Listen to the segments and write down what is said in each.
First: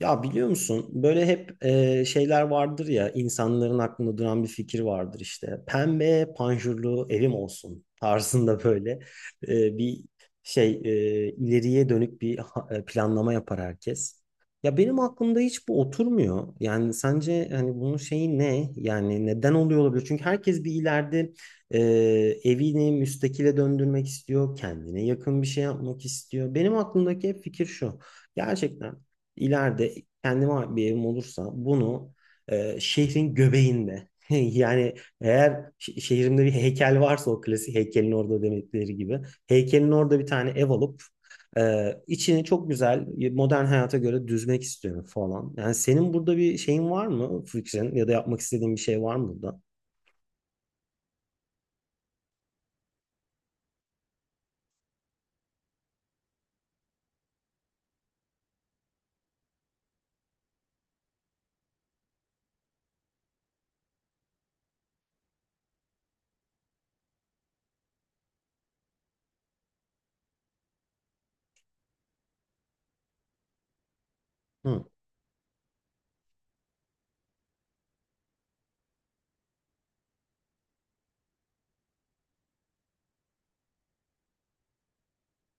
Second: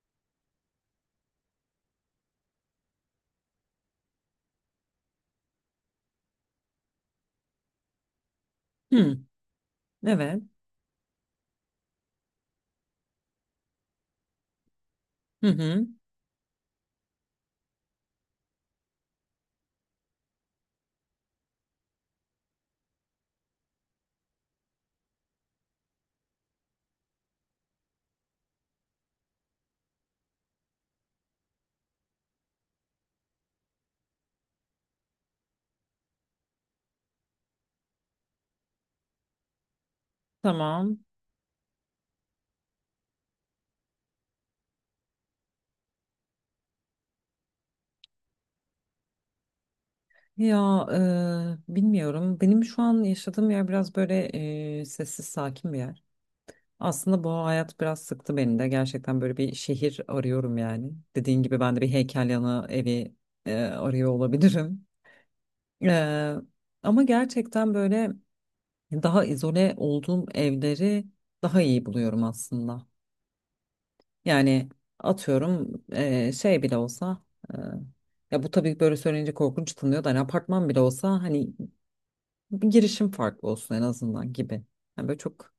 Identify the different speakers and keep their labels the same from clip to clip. Speaker 1: Ya biliyor musun böyle hep şeyler vardır ya insanların aklında duran bir fikir vardır işte. Pembe panjurlu evim olsun tarzında böyle
Speaker 2: Hı,
Speaker 1: bir
Speaker 2: evet.
Speaker 1: şey ileriye dönük bir planlama yapar herkes. Ya benim aklımda
Speaker 2: Hı
Speaker 1: hiç bu
Speaker 2: hı.
Speaker 1: oturmuyor. Yani sence hani bunun şeyi ne? Yani neden oluyor olabilir? Çünkü herkes bir ileride e, evini müstakile döndürmek istiyor, kendine yakın bir şey yapmak istiyor. Benim aklımdaki hep fikir şu. Gerçekten ileride kendime bir evim olursa bunu şehrin göbeğinde yani eğer şehrimde bir heykel varsa o klasik heykelin orada demekleri gibi heykelin orada bir tane ev
Speaker 2: Tamam.
Speaker 1: alıp içini çok güzel modern hayata göre düzmek istiyorum falan. Yani senin burada bir şeyin var mı fikrin ya da yapmak istediğin bir şey var mı burada?
Speaker 2: Ya bilmiyorum. Benim şu an yaşadığım yer biraz böyle sessiz, sakin bir yer. Aslında bu hayat biraz sıktı beni de. Gerçekten böyle bir şehir arıyorum yani. Dediğin gibi ben de bir heykel yanı evi arıyor olabilirim. E, ama gerçekten böyle daha izole olduğum evleri daha iyi buluyorum aslında. Yani
Speaker 1: Hı,
Speaker 2: atıyorum şey bile olsa eee, ya bu tabii böyle söyleyince korkunç tınlıyor da hani apartman bile olsa hani bir girişim farklı olsun en azından gibi. Yani böyle çok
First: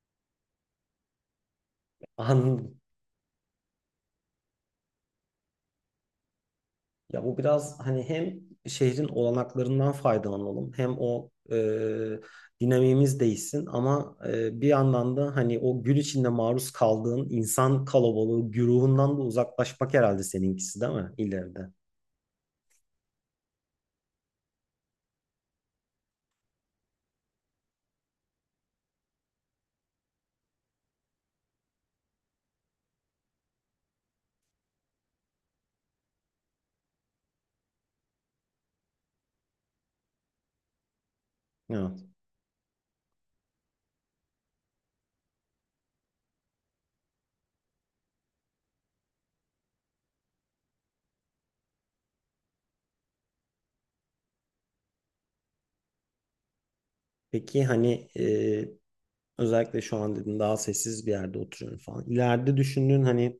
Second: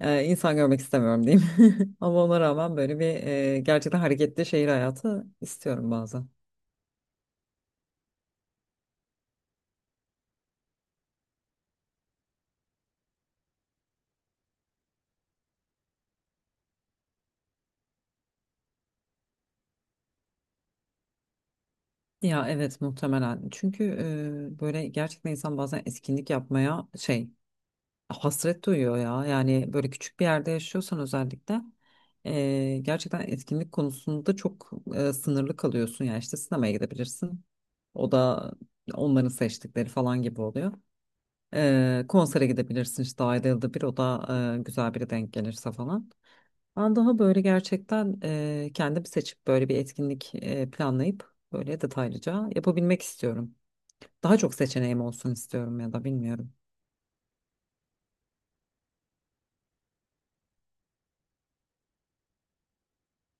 Speaker 2: insan görmek istemiyorum diyeyim. Ama ona rağmen
Speaker 1: anladım.
Speaker 2: böyle bir gerçekten hareketli şehir hayatı istiyorum bazen.
Speaker 1: Ya bu biraz hani hem şehrin olanaklarından faydalanalım hem o dinamiğimiz değişsin ama bir yandan da hani o gün içinde maruz kaldığın insan kalabalığı güruhundan da uzaklaşmak herhalde seninkisi değil mi ileride?
Speaker 2: Ya evet muhtemelen. Çünkü böyle gerçekten insan bazen etkinlik yapmaya şey hasret duyuyor ya. Yani böyle küçük bir yerde yaşıyorsan özellikle gerçekten etkinlik konusunda çok sınırlı kalıyorsun. Yani işte sinemaya gidebilirsin. O da onların seçtikleri falan gibi oluyor.
Speaker 1: Evet.
Speaker 2: Konsere gidebilirsin işte ayda yılda bir o da güzel biri denk gelirse falan. Ben daha böyle gerçekten kendim seçip böyle bir etkinlik planlayıp böyle detaylıca yapabilmek istiyorum. Daha çok seçeneğim olsun istiyorum ya da bilmiyorum.
Speaker 1: Peki hani özellikle şu an dedin daha sessiz bir yerde oturuyorum falan. İleride düşündüğün hani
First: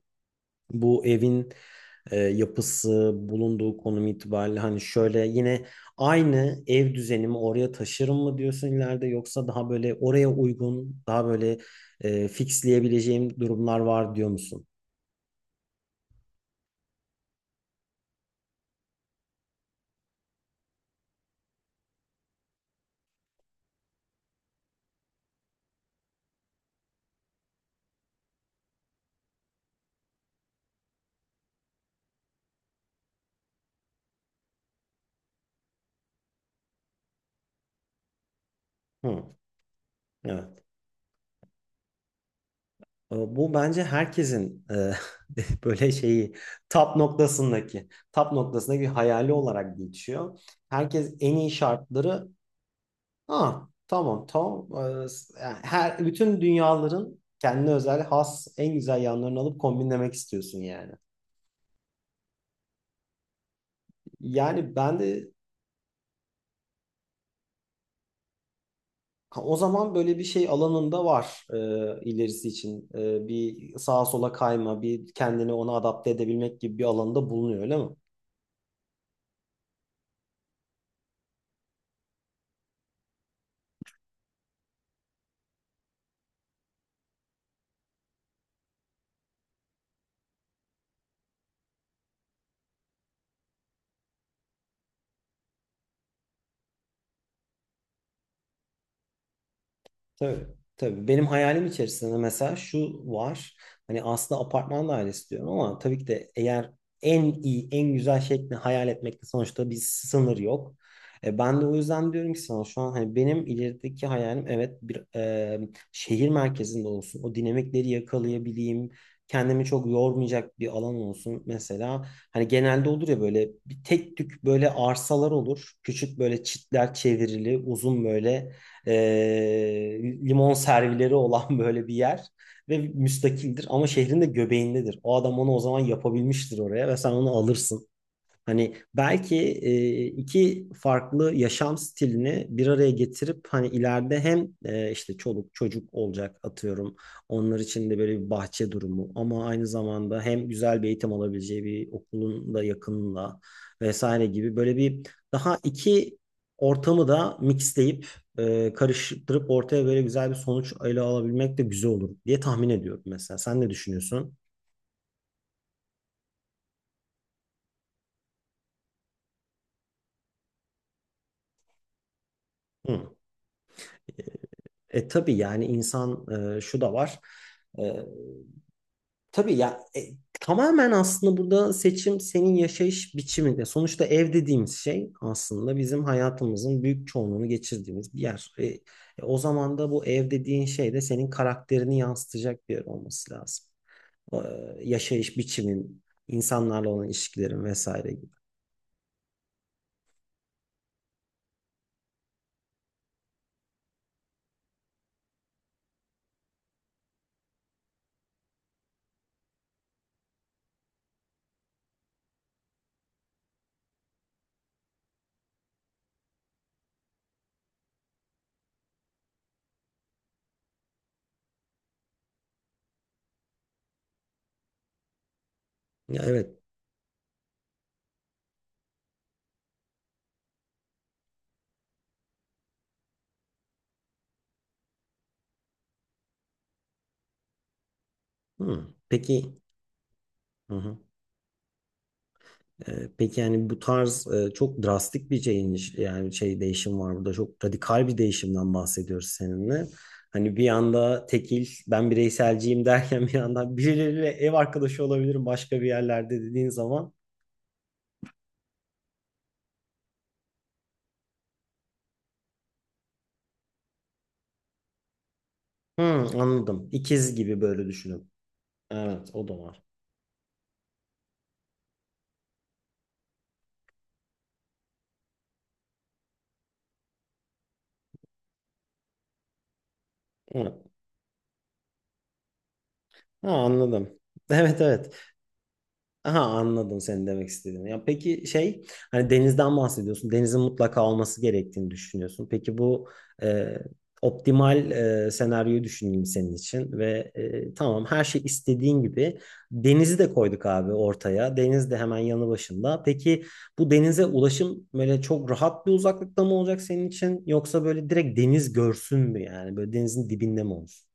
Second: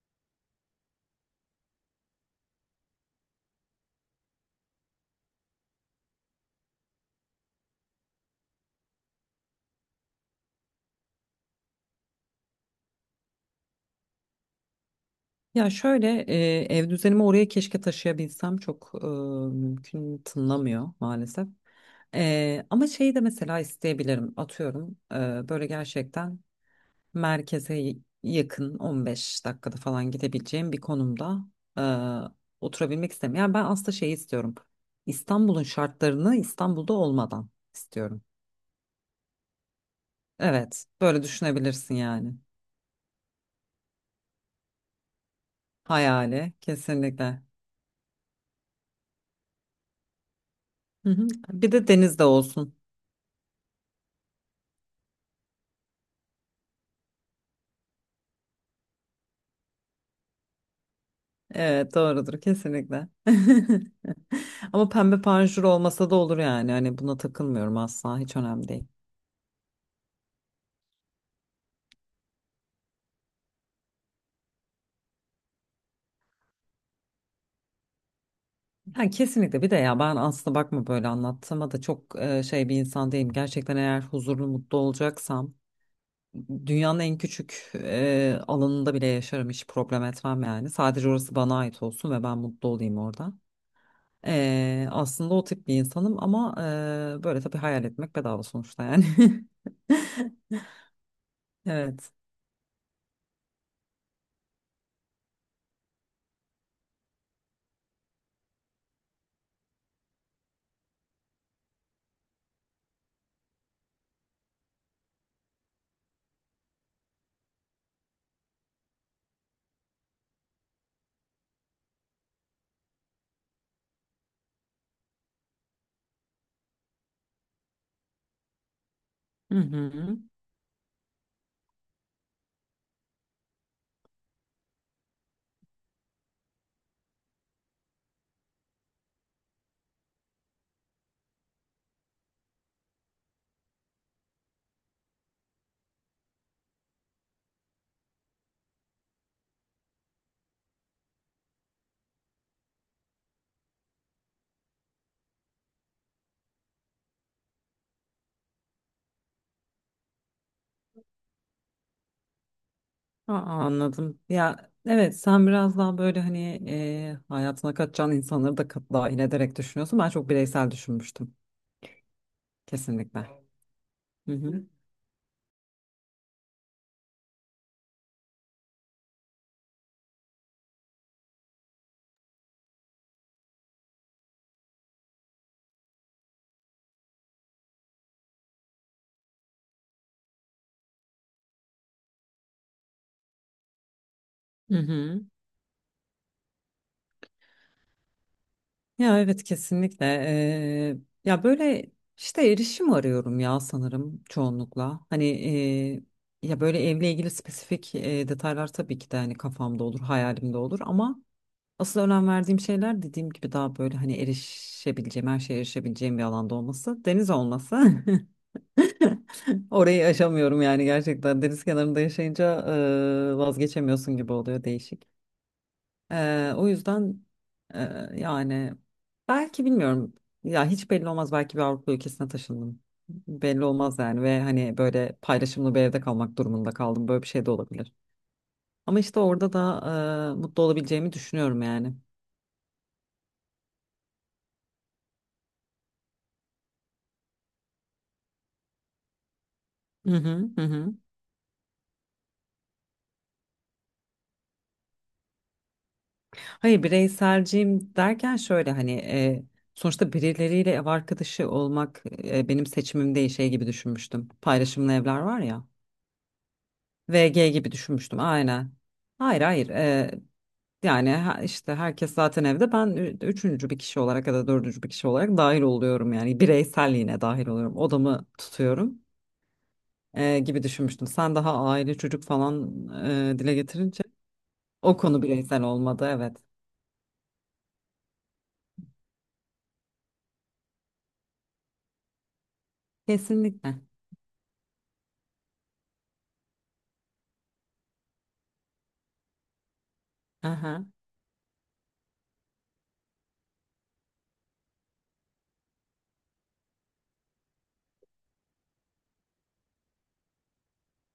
Speaker 1: bu evin yapısı, bulunduğu konum itibariyle hani şöyle yine aynı ev düzenimi oraya taşırım mı diyorsun ileride yoksa daha böyle oraya uygun, daha böyle fixleyebileceğim durumlar var diyor musun?
Speaker 2: Ya şöyle ev düzenimi oraya keşke taşıyabilsem çok mümkün tınlamıyor maalesef. Ama şeyi de mesela isteyebilirim atıyorum böyle gerçekten. Merkeze yakın 15 dakikada falan gidebileceğim bir konumda e, oturabilmek istemiyorum. Yani ben aslında şey istiyorum. İstanbul'un şartlarını İstanbul'da olmadan istiyorum.
Speaker 1: Hı, evet.
Speaker 2: Evet, böyle düşünebilirsin yani.
Speaker 1: Bu bence herkesin böyle şeyi
Speaker 2: Hayali
Speaker 1: tap
Speaker 2: kesinlikle.
Speaker 1: noktasındaki tap noktasındaki bir hayali olarak geçiyor.
Speaker 2: Hı
Speaker 1: Herkes
Speaker 2: hı.
Speaker 1: en iyi
Speaker 2: Bir de deniz de
Speaker 1: şartları.
Speaker 2: olsun.
Speaker 1: Ha, tamam tamam. Yani her bütün dünyaların kendine özel has en güzel yanlarını alıp kombinlemek istiyorsun yani.
Speaker 2: Evet, doğrudur kesinlikle.
Speaker 1: Yani
Speaker 2: Ama
Speaker 1: ben
Speaker 2: pembe
Speaker 1: de
Speaker 2: panjur olmasa da olur yani. Hani buna takılmıyorum asla, hiç önemli değil.
Speaker 1: ha, o zaman böyle bir şey alanında var ilerisi için. Bir sağa sola kayma, bir kendini ona adapte edebilmek gibi bir alanda bulunuyor öyle mi?
Speaker 2: Ha, kesinlikle bir de ya ben aslında bakma böyle anlattığıma da çok şey bir insan değilim. Gerçekten eğer huzurlu mutlu olacaksam dünyanın en küçük alanında bile yaşarım hiç problem etmem yani. Sadece orası bana ait olsun ve ben mutlu olayım orada. Aslında o tip bir insanım ama böyle tabii hayal etmek bedava sonuçta yani.
Speaker 1: Tabii, tabii. Benim hayalim
Speaker 2: Evet.
Speaker 1: içerisinde mesela şu var. Hani aslında apartman dairesi diyorum ama tabii ki de eğer en iyi, en güzel şekli hayal etmekte sonuçta bir sınır yok. Ben de o yüzden diyorum ki sana şu an hani benim ilerideki hayalim evet bir şehir merkezinde olsun. O dinamikleri yakalayabileyim. Kendimi çok yormayacak bir alan olsun. Mesela hani genelde olur ya böyle bir tek tük böyle arsalar olur. Küçük böyle çitler çevrili, uzun böyle
Speaker 2: Hı hı.
Speaker 1: limon servileri olan böyle bir yer ve müstakildir ama şehrin de göbeğindedir. O adam onu o zaman yapabilmiştir oraya ve sen onu alırsın. Hani belki iki farklı yaşam stilini bir araya getirip hani ileride hem işte çoluk çocuk olacak atıyorum. Onlar için de böyle bir bahçe durumu ama aynı zamanda hem güzel bir eğitim alabileceği bir okulun da yakınında vesaire gibi böyle bir daha iki ortamı da mixleyip karıştırıp ortaya böyle güzel bir sonuç ele alabilmek de güzel olur diye tahmin ediyorum
Speaker 2: Aa,
Speaker 1: mesela. Sen ne
Speaker 2: anladım.
Speaker 1: düşünüyorsun?
Speaker 2: Ya evet sen biraz daha böyle hani hayatına katacağın insanları da dahil ederek düşünüyorsun. Ben çok bireysel düşünmüştüm.
Speaker 1: Hı.
Speaker 2: Kesinlikle. Hı hı.
Speaker 1: Tabii yani insan şu da var. E, tabii ya tamamen aslında burada seçim senin yaşayış biçiminde. Sonuçta ev dediğimiz şey aslında bizim hayatımızın büyük çoğunluğunu geçirdiğimiz bir yer. O zaman da bu ev dediğin şey de senin karakterini yansıtacak bir yer olması lazım. E,
Speaker 2: Hı hı.
Speaker 1: yaşayış biçimin, insanlarla olan ilişkilerin vesaire gibi.
Speaker 2: Ya evet kesinlikle. Ya böyle işte erişim arıyorum ya sanırım çoğunlukla. Hani ya böyle evle ilgili spesifik detaylar tabii ki de hani kafamda olur, hayalimde olur ama asıl önem verdiğim şeyler dediğim gibi daha böyle hani erişebileceğim, her şeye erişebileceğim bir alanda olması, deniz olması. Orayı aşamıyorum yani gerçekten deniz kenarında yaşayınca vazgeçemiyorsun gibi oluyor değişik.
Speaker 1: Ya
Speaker 2: E,
Speaker 1: evet.
Speaker 2: o yüzden e, yani belki bilmiyorum ya hiç belli olmaz belki bir Avrupa ülkesine taşındım. Belli olmaz yani ve hani böyle paylaşımlı bir evde kalmak durumunda kaldım böyle bir şey de olabilir.
Speaker 1: Hmm.
Speaker 2: Ama işte orada
Speaker 1: Peki.
Speaker 2: da mutlu
Speaker 1: Hı hı.
Speaker 2: olabileceğimi düşünüyorum yani.
Speaker 1: Peki yani bu tarz çok drastik bir change yani şey değişim var burada çok radikal bir değişimden bahsediyoruz seninle.
Speaker 2: Hı hı
Speaker 1: Hani
Speaker 2: hı.
Speaker 1: bir
Speaker 2: Hı.
Speaker 1: yanda tekil ben bireyselciyim derken bir yandan birileriyle ev arkadaşı olabilirim başka bir yerlerde dediğin
Speaker 2: Hayır
Speaker 1: zaman
Speaker 2: bireyselciyim derken şöyle hani sonuçta birileriyle ev arkadaşı olmak benim seçimim değil şey gibi düşünmüştüm. Paylaşımlı evler var ya.
Speaker 1: Hı, anladım ikiz
Speaker 2: VG
Speaker 1: gibi
Speaker 2: gibi
Speaker 1: böyle
Speaker 2: düşünmüştüm
Speaker 1: düşünün.
Speaker 2: aynen.
Speaker 1: Evet
Speaker 2: Hayır
Speaker 1: o da
Speaker 2: hayır
Speaker 1: var.
Speaker 2: yani işte herkes zaten evde ben üçüncü bir kişi olarak ya da dördüncü bir kişi olarak dahil oluyorum yani bireyselliğine dahil oluyorum odamı tutuyorum gibi
Speaker 1: Evet.
Speaker 2: düşünmüştüm. Sen daha aile çocuk falan
Speaker 1: Ha,
Speaker 2: dile getirince
Speaker 1: anladım. Evet
Speaker 2: o konu
Speaker 1: evet.
Speaker 2: bireysel olmadı evet.
Speaker 1: Aha anladım senin demek istediğini. Ya peki şey hani denizden bahsediyorsun. Denizin mutlaka olması gerektiğini düşünüyorsun. Peki bu e,
Speaker 2: Kesinlikle.
Speaker 1: optimal senaryoyu düşüneyim senin için ve tamam her şey istediğin gibi denizi de koyduk
Speaker 2: Aha.
Speaker 1: abi ortaya. Deniz de hemen yanı başında. Peki bu denize ulaşım böyle çok rahat bir uzaklıkta mı olacak senin için yoksa böyle direkt deniz görsün mü yani böyle denizin dibinde mi olsun?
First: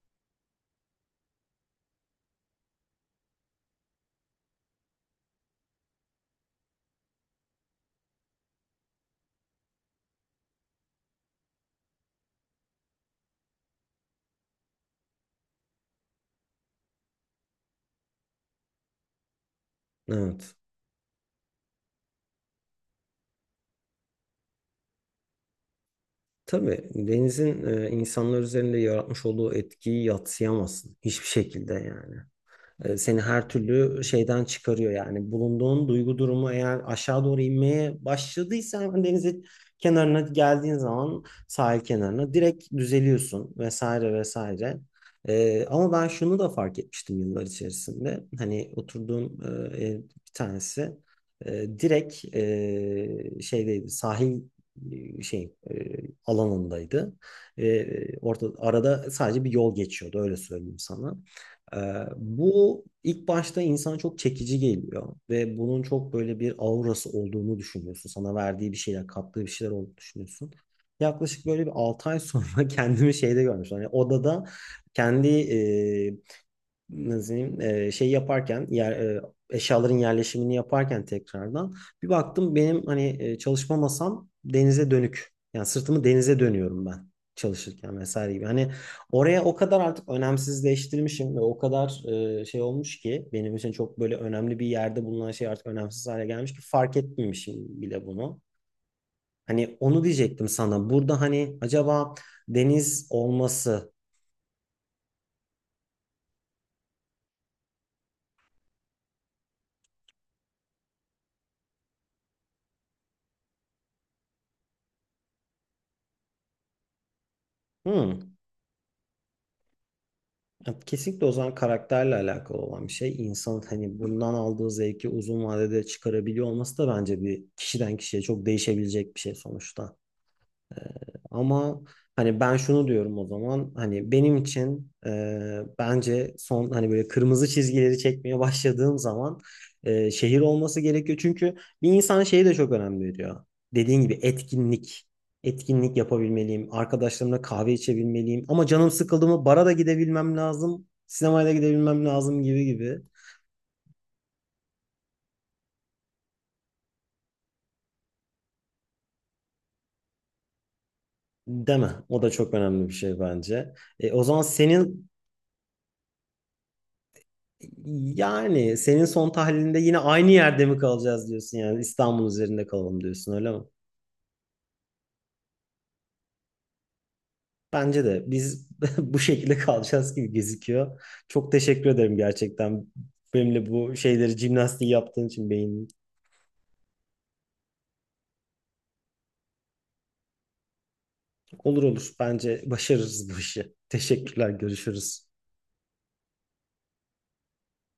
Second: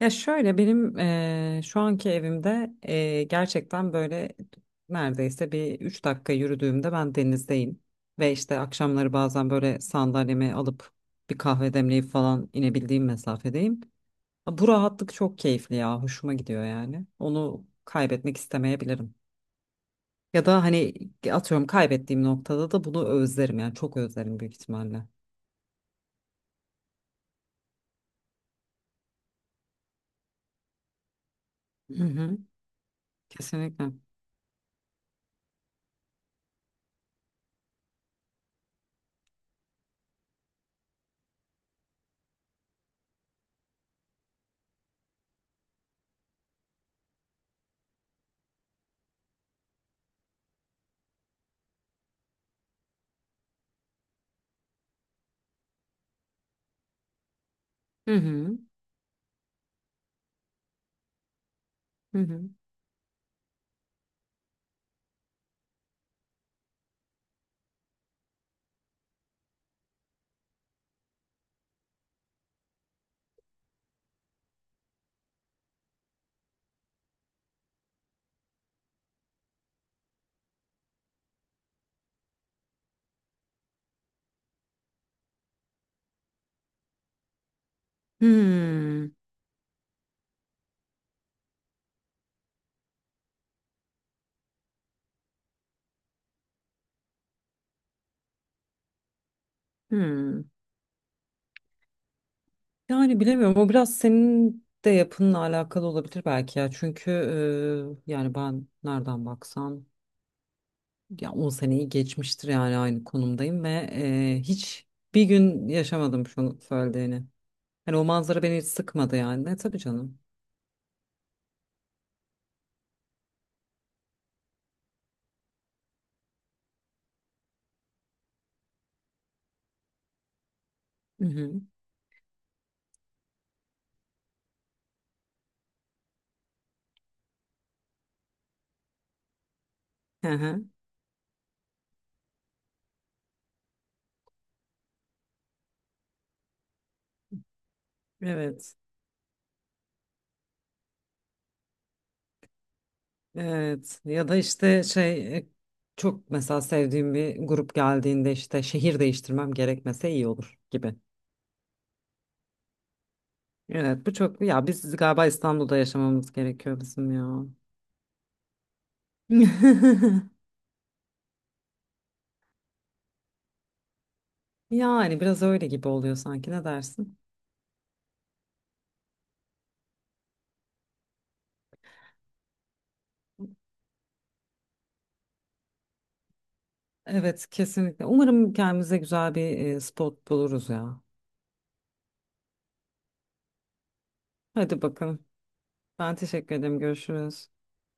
Speaker 2: Ya şöyle benim şu anki evimde gerçekten böyle neredeyse bir 3 dakika yürüdüğümde ben denizdeyim. Ve işte akşamları bazen böyle sandalyemi alıp bir kahve demleyip falan inebildiğim mesafedeyim. Ha, bu rahatlık çok keyifli ya hoşuma gidiyor yani. Onu kaybetmek istemeyebilirim. Ya
Speaker 1: Evet.
Speaker 2: da hani atıyorum kaybettiğim noktada da bunu özlerim yani çok özlerim büyük ihtimalle.
Speaker 1: Tabii denizin insanlar üzerinde yaratmış olduğu etkiyi yadsıyamazsın hiçbir şekilde
Speaker 2: Hı
Speaker 1: yani
Speaker 2: hı,
Speaker 1: seni her
Speaker 2: kesinlikle.
Speaker 1: türlü şeyden çıkarıyor yani. Bulunduğun duygu durumu eğer aşağı doğru inmeye başladıysa hemen denizin kenarına geldiğin zaman sahil kenarına direkt düzeliyorsun vesaire vesaire. Ama ben şunu da fark etmiştim yıllar içerisinde. Hani oturduğum ev bir tanesi direkt şeydeydi sahil şey alanındaydı. E,
Speaker 2: Hı
Speaker 1: orada
Speaker 2: hı,
Speaker 1: arada sadece bir yol geçiyordu öyle söyleyeyim sana. Ee,
Speaker 2: hı hı.
Speaker 1: bu ilk başta insana çok çekici geliyor ve bunun çok böyle bir aurası olduğunu düşünüyorsun. Sana verdiği bir şeyler, kattığı bir şeyler olduğunu düşünüyorsun. Yaklaşık böyle bir 6 ay sonra kendimi şeyde görmüştüm. Hani odada kendi nasıl diyeyim, şey yaparken yer, eşyaların yerleşimini yaparken tekrardan bir baktım benim hani çalışma masam denize dönük. Yani sırtımı denize dönüyorum ben çalışırken vesaire gibi. Hani
Speaker 2: Hmm,
Speaker 1: oraya o kadar artık önemsizleştirmişim ve o kadar şey olmuş ki benim için çok böyle önemli bir yerde bulunan şey artık önemsiz hale gelmiş ki fark etmemişim bile bunu. Hani onu
Speaker 2: hmm.
Speaker 1: diyecektim sana. Burada hani acaba deniz
Speaker 2: Yani bilemiyorum o
Speaker 1: olması.
Speaker 2: biraz senin de yapınla alakalı olabilir belki ya çünkü yani ben nereden baksam ya 10 seneyi geçmiştir yani aynı konumdayım ve hiç bir gün yaşamadım şunu söylediğini. Hani o
Speaker 1: Hmm.
Speaker 2: manzara beni hiç sıkmadı yani ne tabii canım.
Speaker 1: Ya kesinlikle o zaman karakterle alakalı olan bir şey. İnsanın hani bundan aldığı zevki uzun vadede çıkarabiliyor olması da bence bir kişiden kişiye çok değişebilecek bir şey sonuçta.
Speaker 2: Hı hı.
Speaker 1: Ama hani ben şunu diyorum o zaman hani benim için bence son hani böyle kırmızı çizgileri çekmeye başladığım zaman
Speaker 2: Hı
Speaker 1: şehir
Speaker 2: hı.
Speaker 1: olması gerekiyor. Çünkü bir insan şeyi de çok önem veriyor. Dediğin gibi etkinlik. Etkinlik yapabilmeliyim. Arkadaşlarımla kahve içebilmeliyim. Ama
Speaker 2: Evet.
Speaker 1: canım sıkıldı mı bara da gidebilmem lazım. Sinemaya da gidebilmem lazım gibi gibi.
Speaker 2: Evet ya da işte şey çok mesela sevdiğim bir grup geldiğinde işte şehir değiştirmem gerekmese iyi olur gibi.
Speaker 1: Deme. O da çok önemli bir şey bence.
Speaker 2: Evet
Speaker 1: E,
Speaker 2: bu
Speaker 1: o
Speaker 2: çok
Speaker 1: zaman
Speaker 2: ya biz
Speaker 1: senin
Speaker 2: galiba İstanbul'da yaşamamız gerekiyor bizim ya.
Speaker 1: Yani senin son tahlilinde yine aynı yerde mi kalacağız diyorsun yani İstanbul üzerinde kalalım diyorsun öyle mi?
Speaker 2: Yani biraz öyle gibi oluyor sanki ne dersin?
Speaker 1: Bence de biz bu şekilde kalacağız gibi gözüküyor. Çok teşekkür ederim gerçekten benimle bu şeyleri jimnastiği yaptığın için beynin.
Speaker 2: Evet kesinlikle. Umarım kendimize güzel bir spot buluruz ya.
Speaker 1: Olur olur bence başarırız bu işi. Teşekkürler
Speaker 2: Hadi bakalım.
Speaker 1: görüşürüz.
Speaker 2: Ben teşekkür ederim. Görüşürüz.